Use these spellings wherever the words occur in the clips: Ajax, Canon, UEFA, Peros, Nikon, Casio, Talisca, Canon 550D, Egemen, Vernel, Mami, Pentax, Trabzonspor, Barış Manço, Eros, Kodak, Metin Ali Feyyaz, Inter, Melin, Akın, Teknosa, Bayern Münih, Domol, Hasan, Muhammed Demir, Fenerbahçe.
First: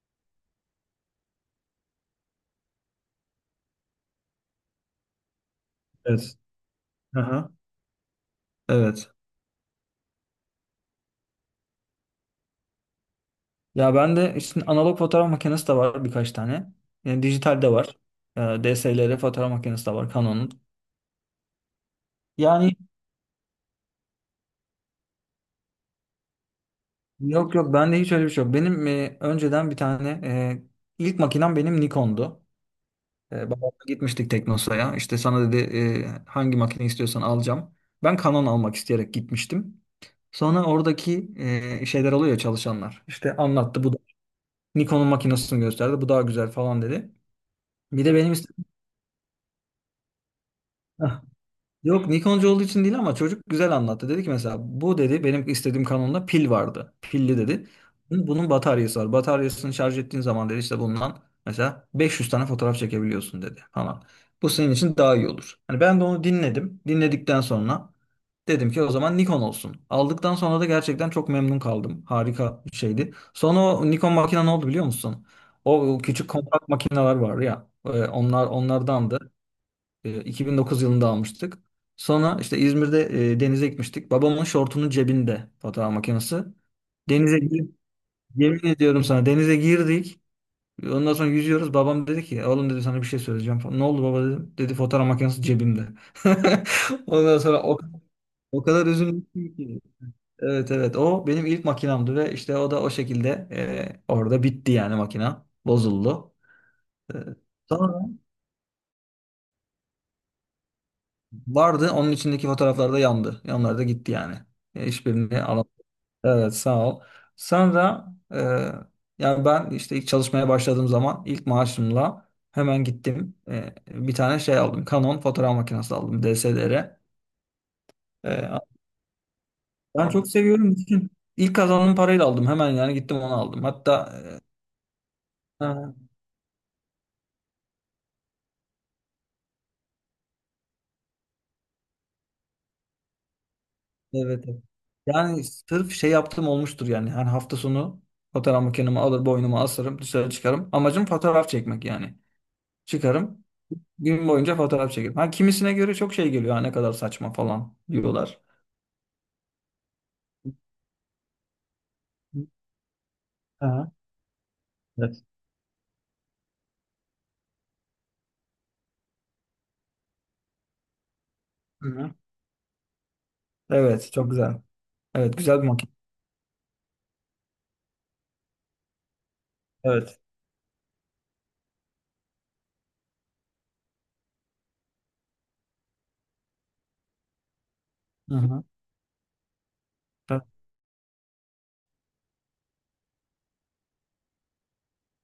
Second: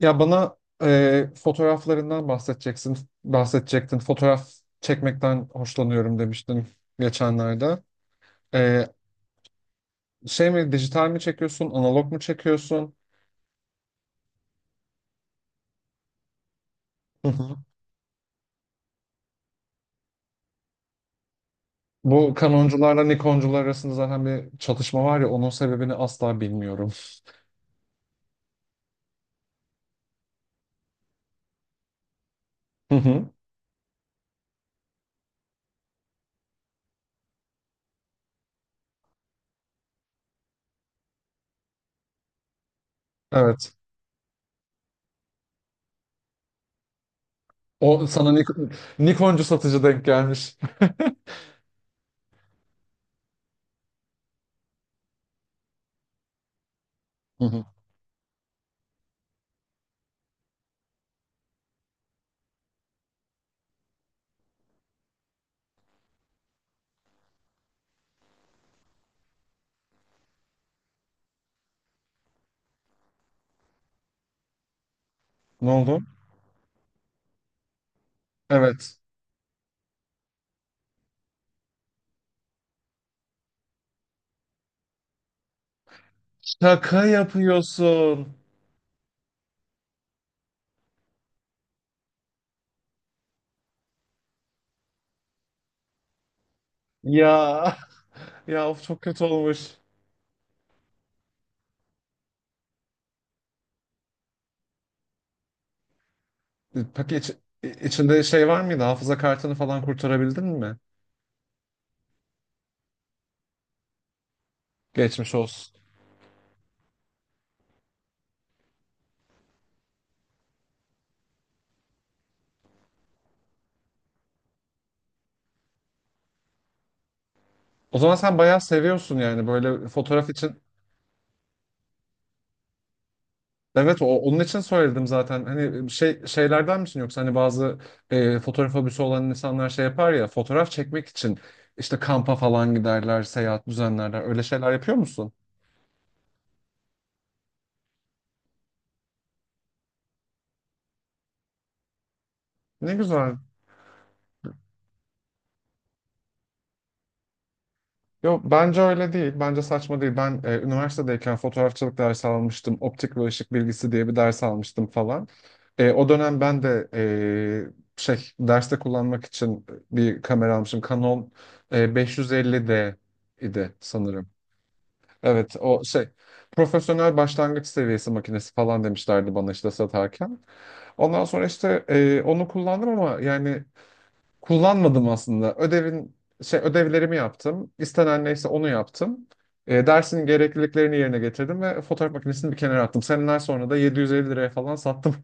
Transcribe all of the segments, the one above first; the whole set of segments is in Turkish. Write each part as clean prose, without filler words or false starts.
Ya bana fotoğraflarından bahsedecektin. Fotoğraf çekmekten hoşlanıyorum Evet. demiştin Aha, geçenlerde. E, evet. Şey mi, dijital mi çekiyorsun, analog mu çekiyorsun? Ya ben de işte analog fotoğraf makinesi de var birkaç tane. Yani Hı hı. dijital de var. DSLR fotoğraf makinesi de var Canon'un. Bu Yani Canoncularla Nikoncular arasında zaten bir çatışma var ya, onun sebebini asla bilmiyorum. yok yok bende hiç öyle bir şey yok. Benim önceden bir tane ilk makinem benim Nikon'du. Hı hı. Babamla gitmiştik Teknosa'ya. İşte sana dedi hangi makine istiyorsan alacağım. Ben Canon almak isteyerek gitmiştim. Sonra oradaki şeyler oluyor ya, çalışanlar. İşte Evet. anlattı bu da Nikon'un makinesini gösterdi. Bu daha güzel falan dedi. Bir O de benim sana istedim. Nikoncu satıcı denk gelmiş. Yok, Nikoncu olduğu için değil ama çocuk güzel anlattı. Dedi ki mesela bu dedi benim istediğim kanonda pil vardı. Pilli Hı hı. dedi. Bunun bataryası var. Bataryasını şarj ettiğin zaman dedi işte bundan mesela 500 tane fotoğraf çekebiliyorsun dedi falan. Bu senin için daha iyi olur. Hani ben de onu dinledim. Dinledikten sonra dedim ki o zaman Nikon olsun. Aldıktan sonra da gerçekten çok memnun kaldım. Harika bir şeydi. Sonra o Nikon makine ne oldu biliyor musun? Ne O oldu? küçük kompakt makineler var ya. Onlar Evet. onlardandı. 2009 yılında almıştık. Sonra işte İzmir'de denize gitmiştik. Babamın şortunun cebinde fotoğraf makinesi. Şaka Denize girip, yapıyorsun. yemin ediyorum sana denize girdik. Ondan sonra yüzüyoruz. Babam dedi ki oğlum dedi sana bir şey söyleyeceğim falan. Ne oldu baba dedim. Dedi fotoğraf makinesi cebimde. Ondan sonra Ya. o, o Ya of, kadar çok kötü üzülmüştüm olmuş. ki. Evet, evet, o benim ilk makinamdı ve işte o da o şekilde orada bitti yani makina. Bozuldu. Peki E, Sonra. içinde şey var mıydı? Hafıza kartını falan kurtarabildin mi? Vardı. Onun içindeki fotoğraflar da yandı. Yanlar da gitti yani. Geçmiş Hiçbirini alamadım. olsun. Evet, sağ ol. Sonra, e, yani ben işte ilk çalışmaya başladığım zaman ilk maaşımla hemen gittim. Bir tane şey aldım. Canon fotoğraf makinesi aldım. DSLR. O zaman sen E, bayağı seviyorsun yani, böyle Ben çok fotoğraf için. seviyorum. Bütün ilk kazandığım parayla aldım. Hemen yani gittim onu aldım. Evet, o, Hatta onun için söyledim zaten. Hani ha, şeylerden misin, yoksa hani bazı fotoğraf hobisi olan insanlar şey yapar ya, fotoğraf çekmek için işte kampa falan giderler, seyahat düzenlerler. Öyle evet. Evet. şeyler yapıyor musun? Yani sırf şey yaptım olmuştur yani. Her hafta sonu fotoğraf makinemi alır boynuma asarım dışarı çıkarım. Amacım fotoğraf çekmek yani. Ne güzel. Çıkarım. Gün boyunca fotoğraf çekerim. Ha, kimisine göre çok şey geliyor. Ha, ne kadar saçma falan Yo, diyorlar. bence öyle değil. Bence saçma değil. Ben üniversitedeyken fotoğrafçılık dersi almıştım. Optik ve ışık Aha, bilgisi diye bir ders almıştım evet. falan. O dönem ben de derste kullanmak için bir kamera almışım. Canon Hı-hı. 550D idi Evet, sanırım. çok güzel. Evet, Evet, güzel bir o makine. şey profesyonel başlangıç seviyesi makinesi falan demişlerdi bana, işte Evet. satarken. Ondan sonra işte onu kullandım ama yani, kullanmadım aslında. Ödevin şey Ödevlerimi yaptım. İstenen neyse Hı-hı. onu yaptım. Dersin Ha, gerekliliklerini yerine getirdim ve fotoğraf makinesini bir kenara attım. Seneler sonra da 750 liraya falan sattım.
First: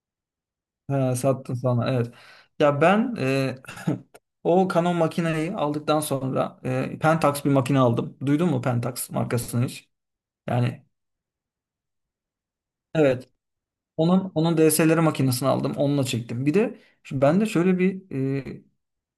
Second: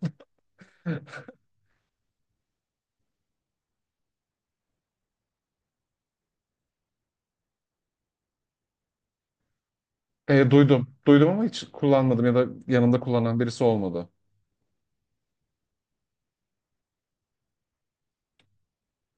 sattın sana. Evet. Ya ben o Canon makineyi aldıktan sonra Pentax bir makine aldım. Duydun mu Pentax markasını hiç? Yani Duydum. Duydum ama hiç kullanmadım, ya da yanımda evet. kullanan birisi olmadı. Onun DSLR makinesini aldım. Onunla çektim. Bir de bende şöyle bir e,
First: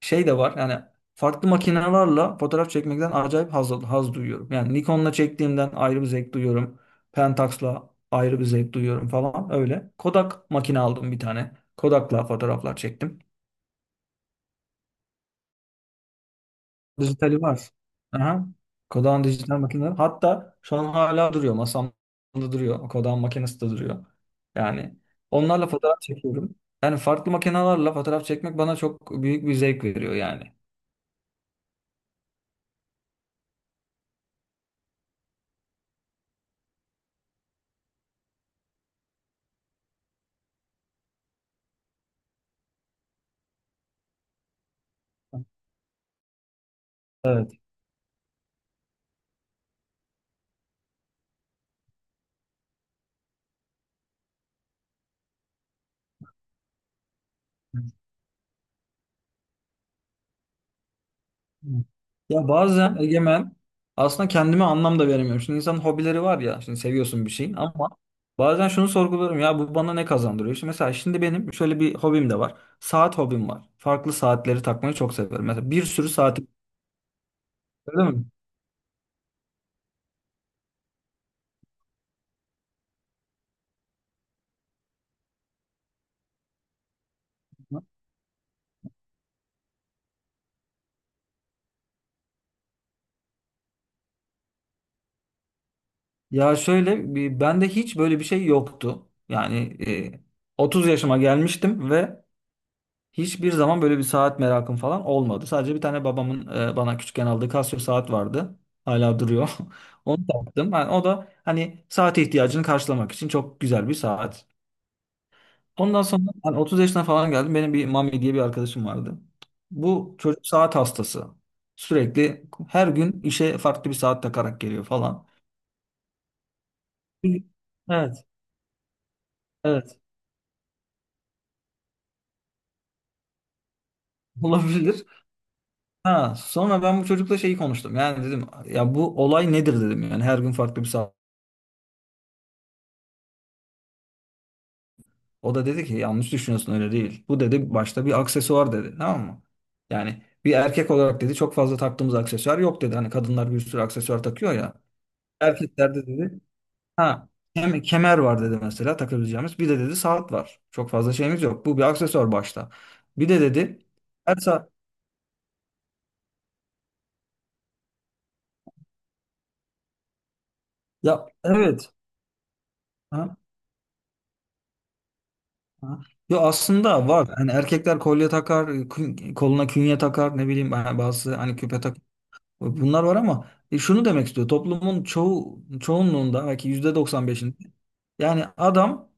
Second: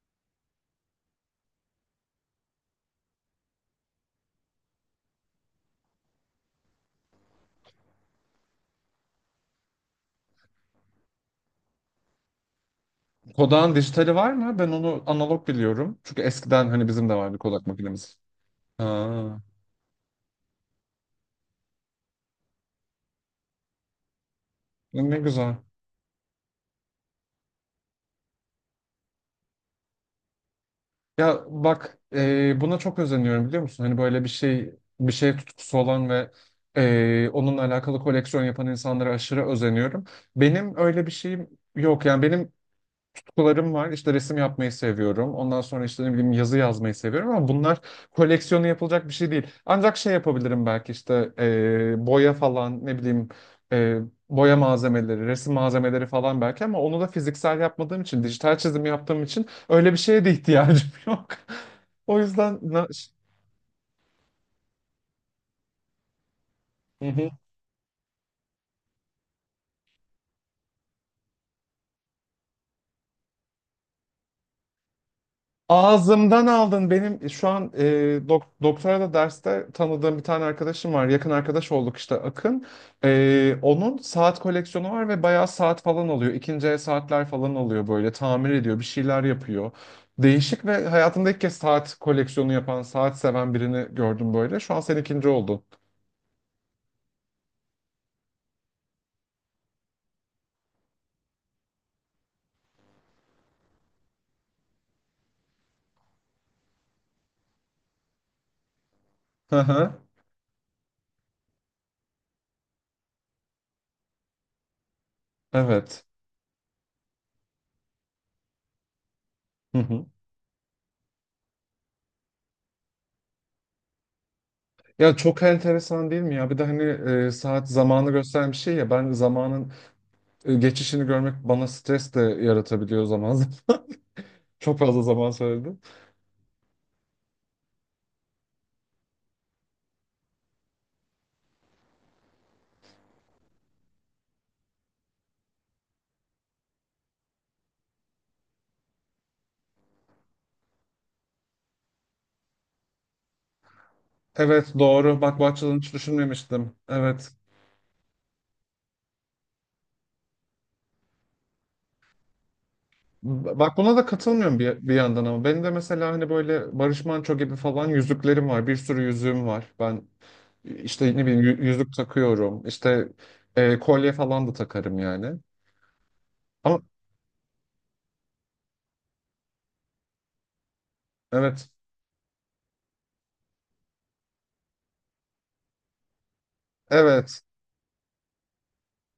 şey de var. Yani farklı makinelerle fotoğraf çekmekten acayip haz duyuyorum. Yani Nikon'la çektiğimden ayrı bir zevk duyuyorum. Pentax'la ayrı bir zevk duyuyorum falan öyle. Kodak makine aldım bir tane. Kodak'la fotoğraflar çektim. Kodak'ın dijitali var mı? Ben onu analog biliyorum. Çünkü eskiden hani bizim de vardı Dijitali var. Kodak makinemiz. Aha. Kodan Ha, dijital makineler. Hatta şu an hala duruyor. Masamda duruyor. Kodan makinesi de duruyor. Yani ne güzel. onlarla fotoğraf çekiyorum. Yani farklı makinelerle fotoğraf çekmek bana çok büyük bir zevk veriyor yani. Ya bak, buna çok özeniyorum biliyor musun? Hani böyle bir şey tutkusu olan ve onunla alakalı koleksiyon yapan insanlara aşırı özeniyorum. Benim öyle bir şeyim yok. Yani benim kutularım var. İşte resim yapmayı seviyorum. Ondan sonra işte ne bileyim, yazı yazmayı seviyorum, ama Evet. bunlar koleksiyonu yapılacak bir şey değil. Ancak şey yapabilirim belki, işte boya falan, ne bileyim e, boya malzemeleri, resim malzemeleri falan belki, ama onu da fiziksel yapmadığım için, dijital çizim yaptığım için öyle bir şeye de ihtiyacım yok. O Ya yüzden. Bazen Egemen aslında kendime anlam da veremiyorum. Şimdi insanın hobileri var ya. Şimdi Hı seviyorsun hı. bir şeyin ama bazen şunu sorguluyorum. Ya bu bana ne kazandırıyor? Şimdi mesela şimdi benim şöyle bir hobim de var. Saat hobim var. Farklı saatleri takmayı çok seviyorum. Mesela bir sürü saat. Ağzımdan aldın. Benim şu an Öyle mi? Doktora da derste tanıdığım bir tane arkadaşım var. Yakın arkadaş olduk işte, Akın. Onun saat koleksiyonu var ve bayağı saat falan alıyor. İkinci el saatler falan alıyor böyle. Tamir ediyor, bir şeyler yapıyor. Değişik, ve hayatımda ilk kez saat koleksiyonu yapan, saat seven birini gördüm böyle. Şu an sen ikinci oldun. Ya bende hiç böyle bir şey yoktu. Yani e, 30 yaşıma gelmiştim ve hiçbir zaman böyle bir saat merakım falan olmadı. Sadece bir tane babamın bana küçükken aldığı Casio saat vardı. Hala duruyor. Hı hı. Onu taktım. Yani o da hani saate ihtiyacını karşılamak için çok güzel bir saat. Ondan Evet. sonra hani 30 yaşına falan geldim. Benim bir Mami diye bir arkadaşım vardı. Hı hı. Bu çocuk saat hastası. Sürekli her gün işe farklı bir saat takarak geliyor Ya falan. çok enteresan değil mi ya? Bir de hani saat zamanı Evet. gösteren bir şey ya. Ben zamanın Evet. Geçişini görmek bana stres de yaratabiliyor zaman zaman. Çok fazla Olabilir. zaman söyledim. Ha, sonra ben bu çocukla şeyi konuştum. Yani dedim ya bu olay nedir dedim. Yani her gün farklı bir saat. O da dedi ki yanlış düşünüyorsun öyle değil. Bu dedi başta bir aksesuar dedi. Tamam mı? Yani bir erkek olarak dedi çok fazla taktığımız aksesuar yok dedi. Hani kadınlar bir sürü aksesuar takıyor Evet, ya. doğru. Bak, bu açıdan hiç Erkeklerde dedi düşünmemiştim. ha, Evet. Kemer var dedi mesela takabileceğimiz. Bir de dedi saat var. Çok fazla şeyimiz yok. Bu bir aksesuar başta. Bir de Bak, dedi buna da her katılmıyorum saat, bir yandan ama. Benim de mesela hani böyle Barış Manço gibi falan yüzüklerim var. Bir sürü yüzüğüm var. Ben işte ne ya bileyim yüzük evet. takıyorum. İşte kolye falan da takarım yani. Ha. Yo, Ama aslında var. Hani erkekler kolye takar, koluna künye takar, ne bileyim ha, bazısı hani evet. küpe takar. Bunlar var ama şunu demek istiyor. Toplumun çoğunluğunda belki Evet. %95'inde yani adam,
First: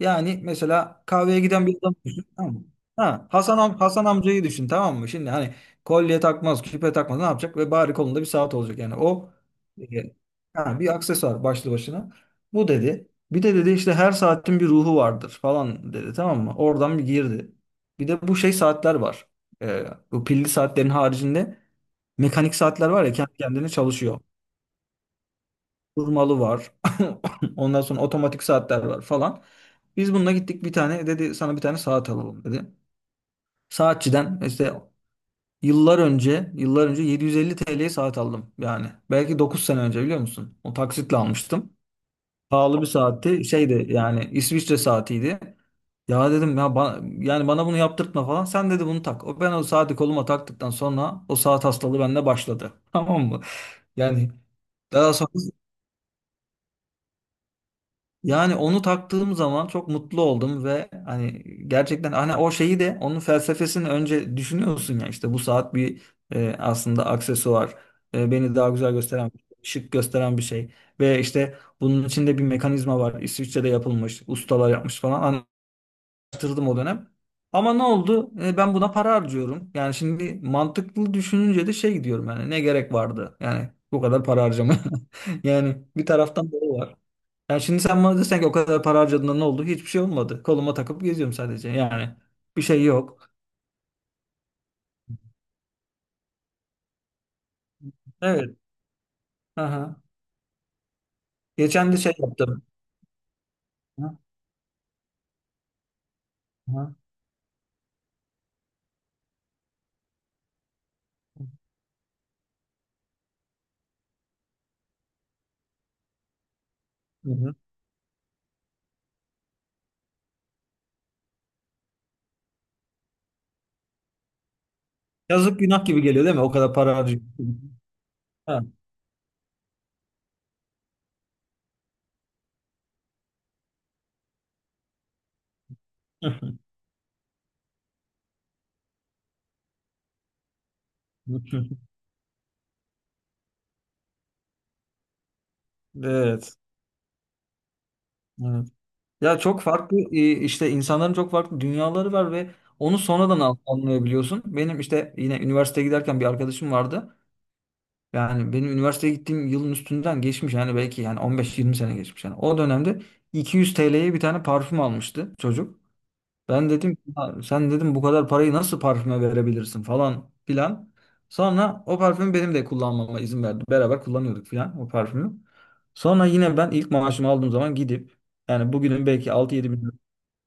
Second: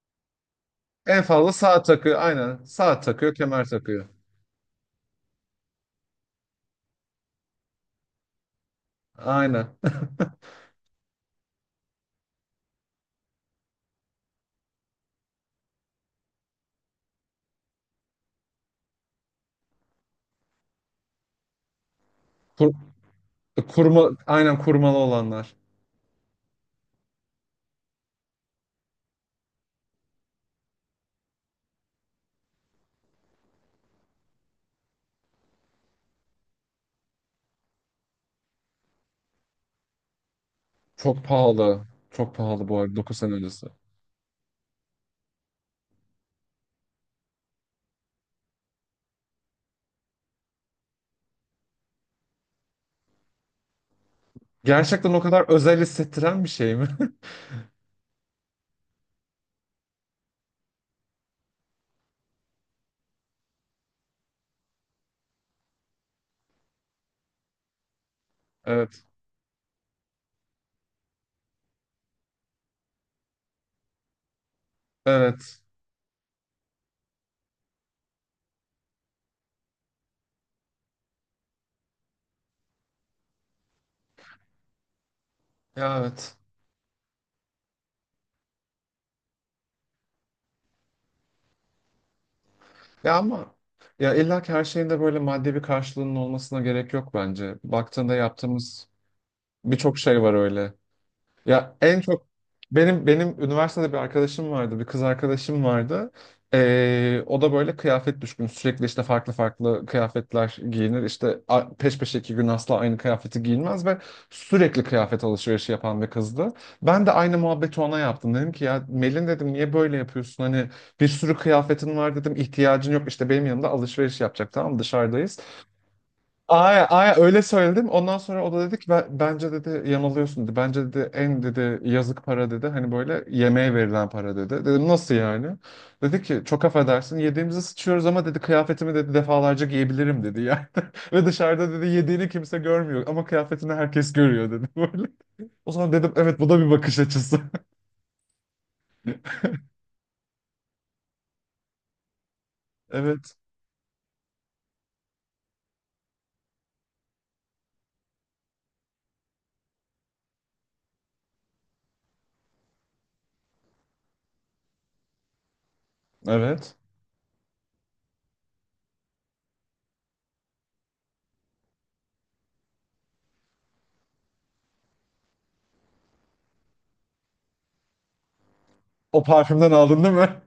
yani mesela En kahveye fazla giden bir saat adam takıyor. düşün tamam Aynen. mı? Saat Ha, takıyor, kemer Hasan takıyor. amcayı düşün tamam mı? Şimdi hani kolye takmaz, küpe takmaz ne yapacak ve bari kolunda bir saat olacak yani. O Aynen. e, ha, bir aksesuar başlı başına. Bu dedi. Bir de dedi işte her saatin bir ruhu vardır falan dedi tamam mı? Oradan bir girdi. Bir de bu şey saatler var. E, Bu pilli saatlerin haricinde mekanik Kur- saatler var ya kendi kendine Kurma, çalışıyor. aynen, kurmalı olanlar. Durmalı var. Ondan sonra otomatik saatler var falan. Biz bununla gittik bir tane dedi sana bir tane saat alalım dedi. Saatçiden işte yıllar önce yıllar önce 750 TL'ye saat aldım yani. Belki 9 sene önce biliyor musun? O taksitle Çok almıştım. pahalı. Çok pahalı bu Pahalı bir arada, 9 sene saatti. öncesi. Şeydi yani İsviçre saatiydi. Ya dedim ya yani bana bunu yaptırtma falan. Sen dedi bunu tak. O ben o saati koluma taktıktan sonra o saat hastalığı bende başladı. Tamam mı? Yani Gerçekten daha o sonra, kadar özel hissettiren bir şey mi? yani onu taktığım zaman çok mutlu oldum ve hani gerçekten hani o şeyi de onun felsefesini önce düşünüyorsun ya işte bu saat bir aslında aksesuar. Beni daha güzel Evet. gösteren, şık gösteren bir şey ve işte bunun içinde bir mekanizma var, İsviçre'de yapılmış, ustalar yapmış falan, Evet. araştırdım o dönem. Ama ne oldu, ben buna para harcıyorum yani, şimdi mantıklı düşününce de şey diyorum yani ne gerek vardı yani bu kadar para harcama. Yani Ya, bir evet. taraftan doğru var. Yani şimdi sen bana desen ki o kadar para harcadığında ne oldu? Hiçbir şey olmadı. Koluma takıp geziyorum sadece. Yani bir şey Ya yok. ama, ya illa ki her şeyin de böyle maddi bir karşılığının olmasına gerek yok bence. Baktığında Evet. yaptığımız Aha. birçok şey var öyle. Ya Geçen de en şey çok yaptım. benim üniversitede bir Aha. arkadaşım vardı, bir kız arkadaşım vardı. Aha. O da böyle kıyafet düşkünü. Sürekli işte farklı farklı kıyafetler giyinir. İşte peş peşe 2 gün asla aynı kıyafeti giyinmez ve sürekli kıyafet alışverişi yapan bir kızdı. Ben de Hı aynı hı. muhabbeti ona yaptım. Dedim ki, ya Melin, dedim, niye böyle yapıyorsun? Hani bir sürü kıyafetin var dedim, ihtiyacın yok. İşte benim yanımda alışveriş yapacak, tamam mı? Dışarıdayız. Yazık, günah gibi geliyor değil mi? O kadar Aya, para aya harcıyorsun. öyle söyledim. Ondan sonra o da Ha. dedi ki, Bence, dedi, yanılıyorsun" dedi. Bence, dedi, en, dedi, yazık para, dedi. Hani böyle yemeğe verilen para, dedi. Dedim, nasıl yani? Dedi ki, çok affedersin yediğimizi sıçıyoruz ama, dedi, kıyafetimi, dedi, defalarca giyebilirim, dedi yani. Ve dışarıda, dedi, yediğini kimse görmüyor ama kıyafetini herkes görüyor, dedi, böyle. O zaman dedim, evet, bu Evet. da bir bakış açısı. Evet. Ya çok farklı işte insanların çok farklı dünyaları var ve onu Evet. sonradan anlayabiliyorsun. Benim işte yine üniversiteye giderken bir arkadaşım vardı. Yani benim üniversiteye gittiğim yılın üstünden geçmiş yani belki yani 15-20 sene geçmiş yani. O dönemde 200 TL'ye bir tane parfüm almıştı çocuk. Ben Evet. dedim "Ya sen, dedim, bu kadar parayı nasıl parfüme verebilirsin falan filan." Sonra o parfümü benim de kullanmama izin verdi. Beraber kullanıyorduk filan o parfümü. Sonra yine ben ilk maaşımı aldığım zaman gidip yani bugünün O belki parfümden aldın değil mi?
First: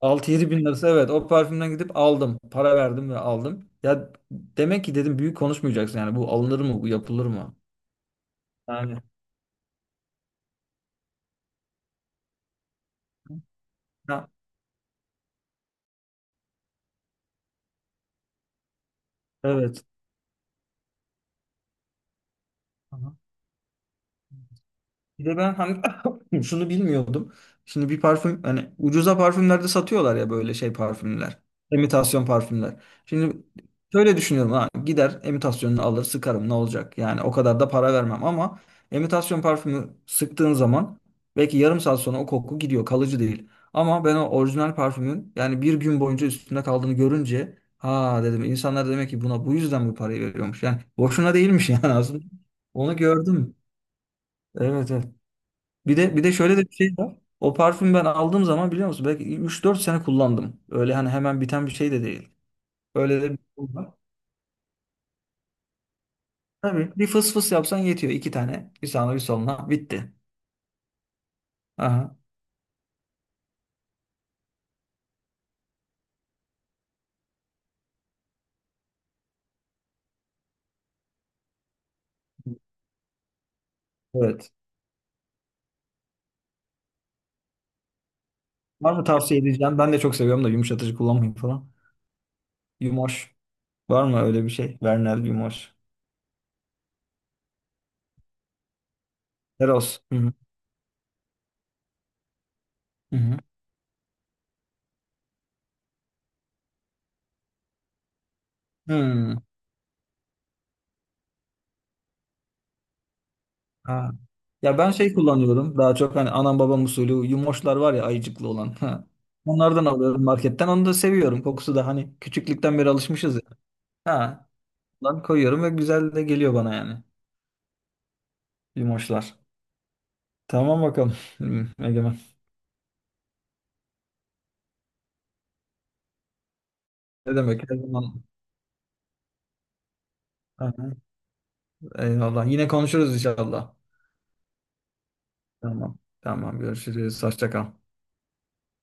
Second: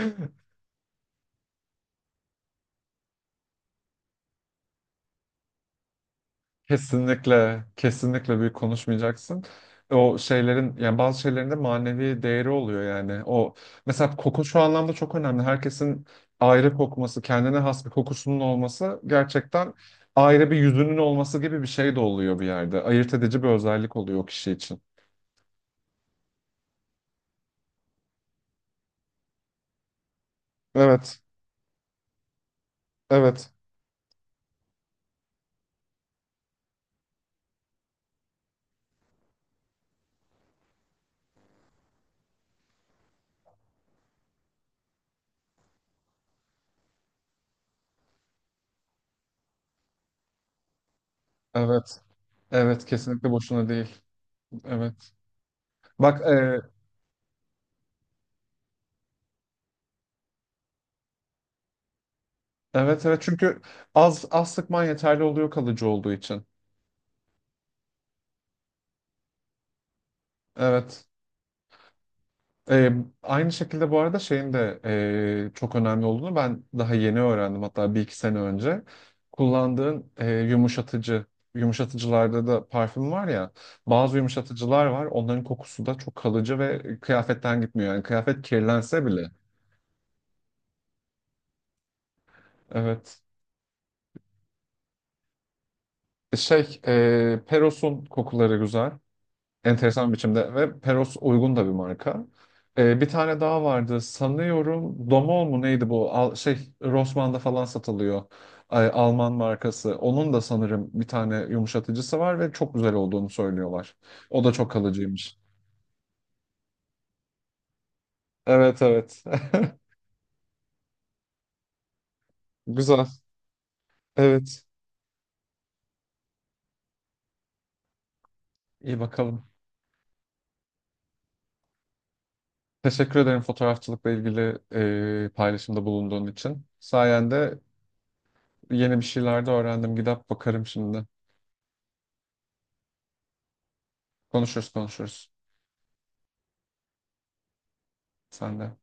6-7 bin lirası, evet, o parfümden gidip aldım. Para verdim ve aldım. Ya demek ki dedim büyük konuşmayacaksın yani, bu alınır mı, bu yapılır mı? Kesinlikle, kesinlikle büyük Yani. konuşmayacaksın. O şeylerin, yani bazı şeylerin de manevi değeri oluyor yani. O mesela, Ha, koku şu anlamda çok önemli. Herkesin ayrı kokması, kendine has bir kokusunun olması, gerçekten evet. ayrı bir yüzünün olması gibi bir şey de oluyor bir yerde. Ayırt Aha. edici bir özellik oluyor o kişi için. Bir de ben hani şunu bilmiyordum. Şimdi bir parfüm hani ucuza parfümlerde satıyorlar ya, böyle şey Evet, parfümler. İmitasyon parfümler. Şimdi evet, şöyle düşünüyorum, ha gider imitasyonunu alır sıkarım, ne olacak? Yani o kadar da para vermem ama imitasyon parfümü sıktığın zaman belki yarım saat sonra o koku gidiyor, kalıcı değil. Ama ben o orijinal parfümün yani bir gün boyunca üstünde kaldığını görünce ha dedim insanlar demek ki buna bu yüzden bu parayı veriyormuş. Yani boşuna değilmiş yani evet, aslında. evet. Onu Kesinlikle gördüm. boşuna değil. Evet, Evet. evet. Bir de Bak, bir de şöyle de bir şey var. O parfüm ben aldığım zaman biliyor musun belki 3-4 sene kullandım. Öyle hani hemen biten bir şey de değil. evet, Öyle evet. de bir Çünkü şey var. az az sıkman yeterli oluyor, kalıcı olduğu için. Tabii bir fıs fıs yapsan yetiyor. İki tane. Bir sağına bir soluna. Bitti. Evet. Aha. Ee, Aynı şekilde bu arada, şeyin de çok önemli olduğunu ben daha yeni öğrendim. Hatta bir iki sene önce. Kullandığın yumuşatıcılarda da parfüm var ya. Bazı Evet. yumuşatıcılar var. Onların kokusu da çok kalıcı ve kıyafetten gitmiyor. Yani kıyafet Var mı kirlense bile. tavsiye edeceğim? Ben de çok seviyorum da yumuşatıcı kullanmayın falan. Evet. Yumoş. Var mı öyle bir şey? Vernel Yumoş. Peros'un kokuları güzel. Eros. Enteresan bir Hı hı. biçimde, ve Peros uygun da bir marka. Bir Hı hı. tane daha vardı sanıyorum, Domol mu neydi bu, Rossmann'da falan satılıyor. Ay, Alman Hmm. markası. Onun da sanırım bir tane yumuşatıcısı var ve çok güzel olduğunu söylüyorlar. Ha. O da çok Ya ben şey kalıcıymış. kullanıyorum. Daha çok hani anam babam usulü yumoşlar var ya, ayıcıklı olan. Evet, Ha. evet. Onlardan alıyorum marketten. Onu da seviyorum. Kokusu da hani küçüklükten beri Güzel. alışmışız ya. Ha. Evet. Lan koyuyorum ve güzel de geliyor bana yani. İyi Yumoşlar. bakalım. Tamam bakalım. Hmm, Egemen. Teşekkür ederim fotoğrafçılıkla ilgili paylaşımda bulunduğun için. Ne Sayende demek? Her zaman. yeni bir şeyler de öğrendim. Gidip bakarım Ha, şimdi. eyvallah. Yine konuşuruz inşallah. Konuşuruz, konuşuruz. Tamam. Tamam görüşürüz. Hoşça kal. Sen de.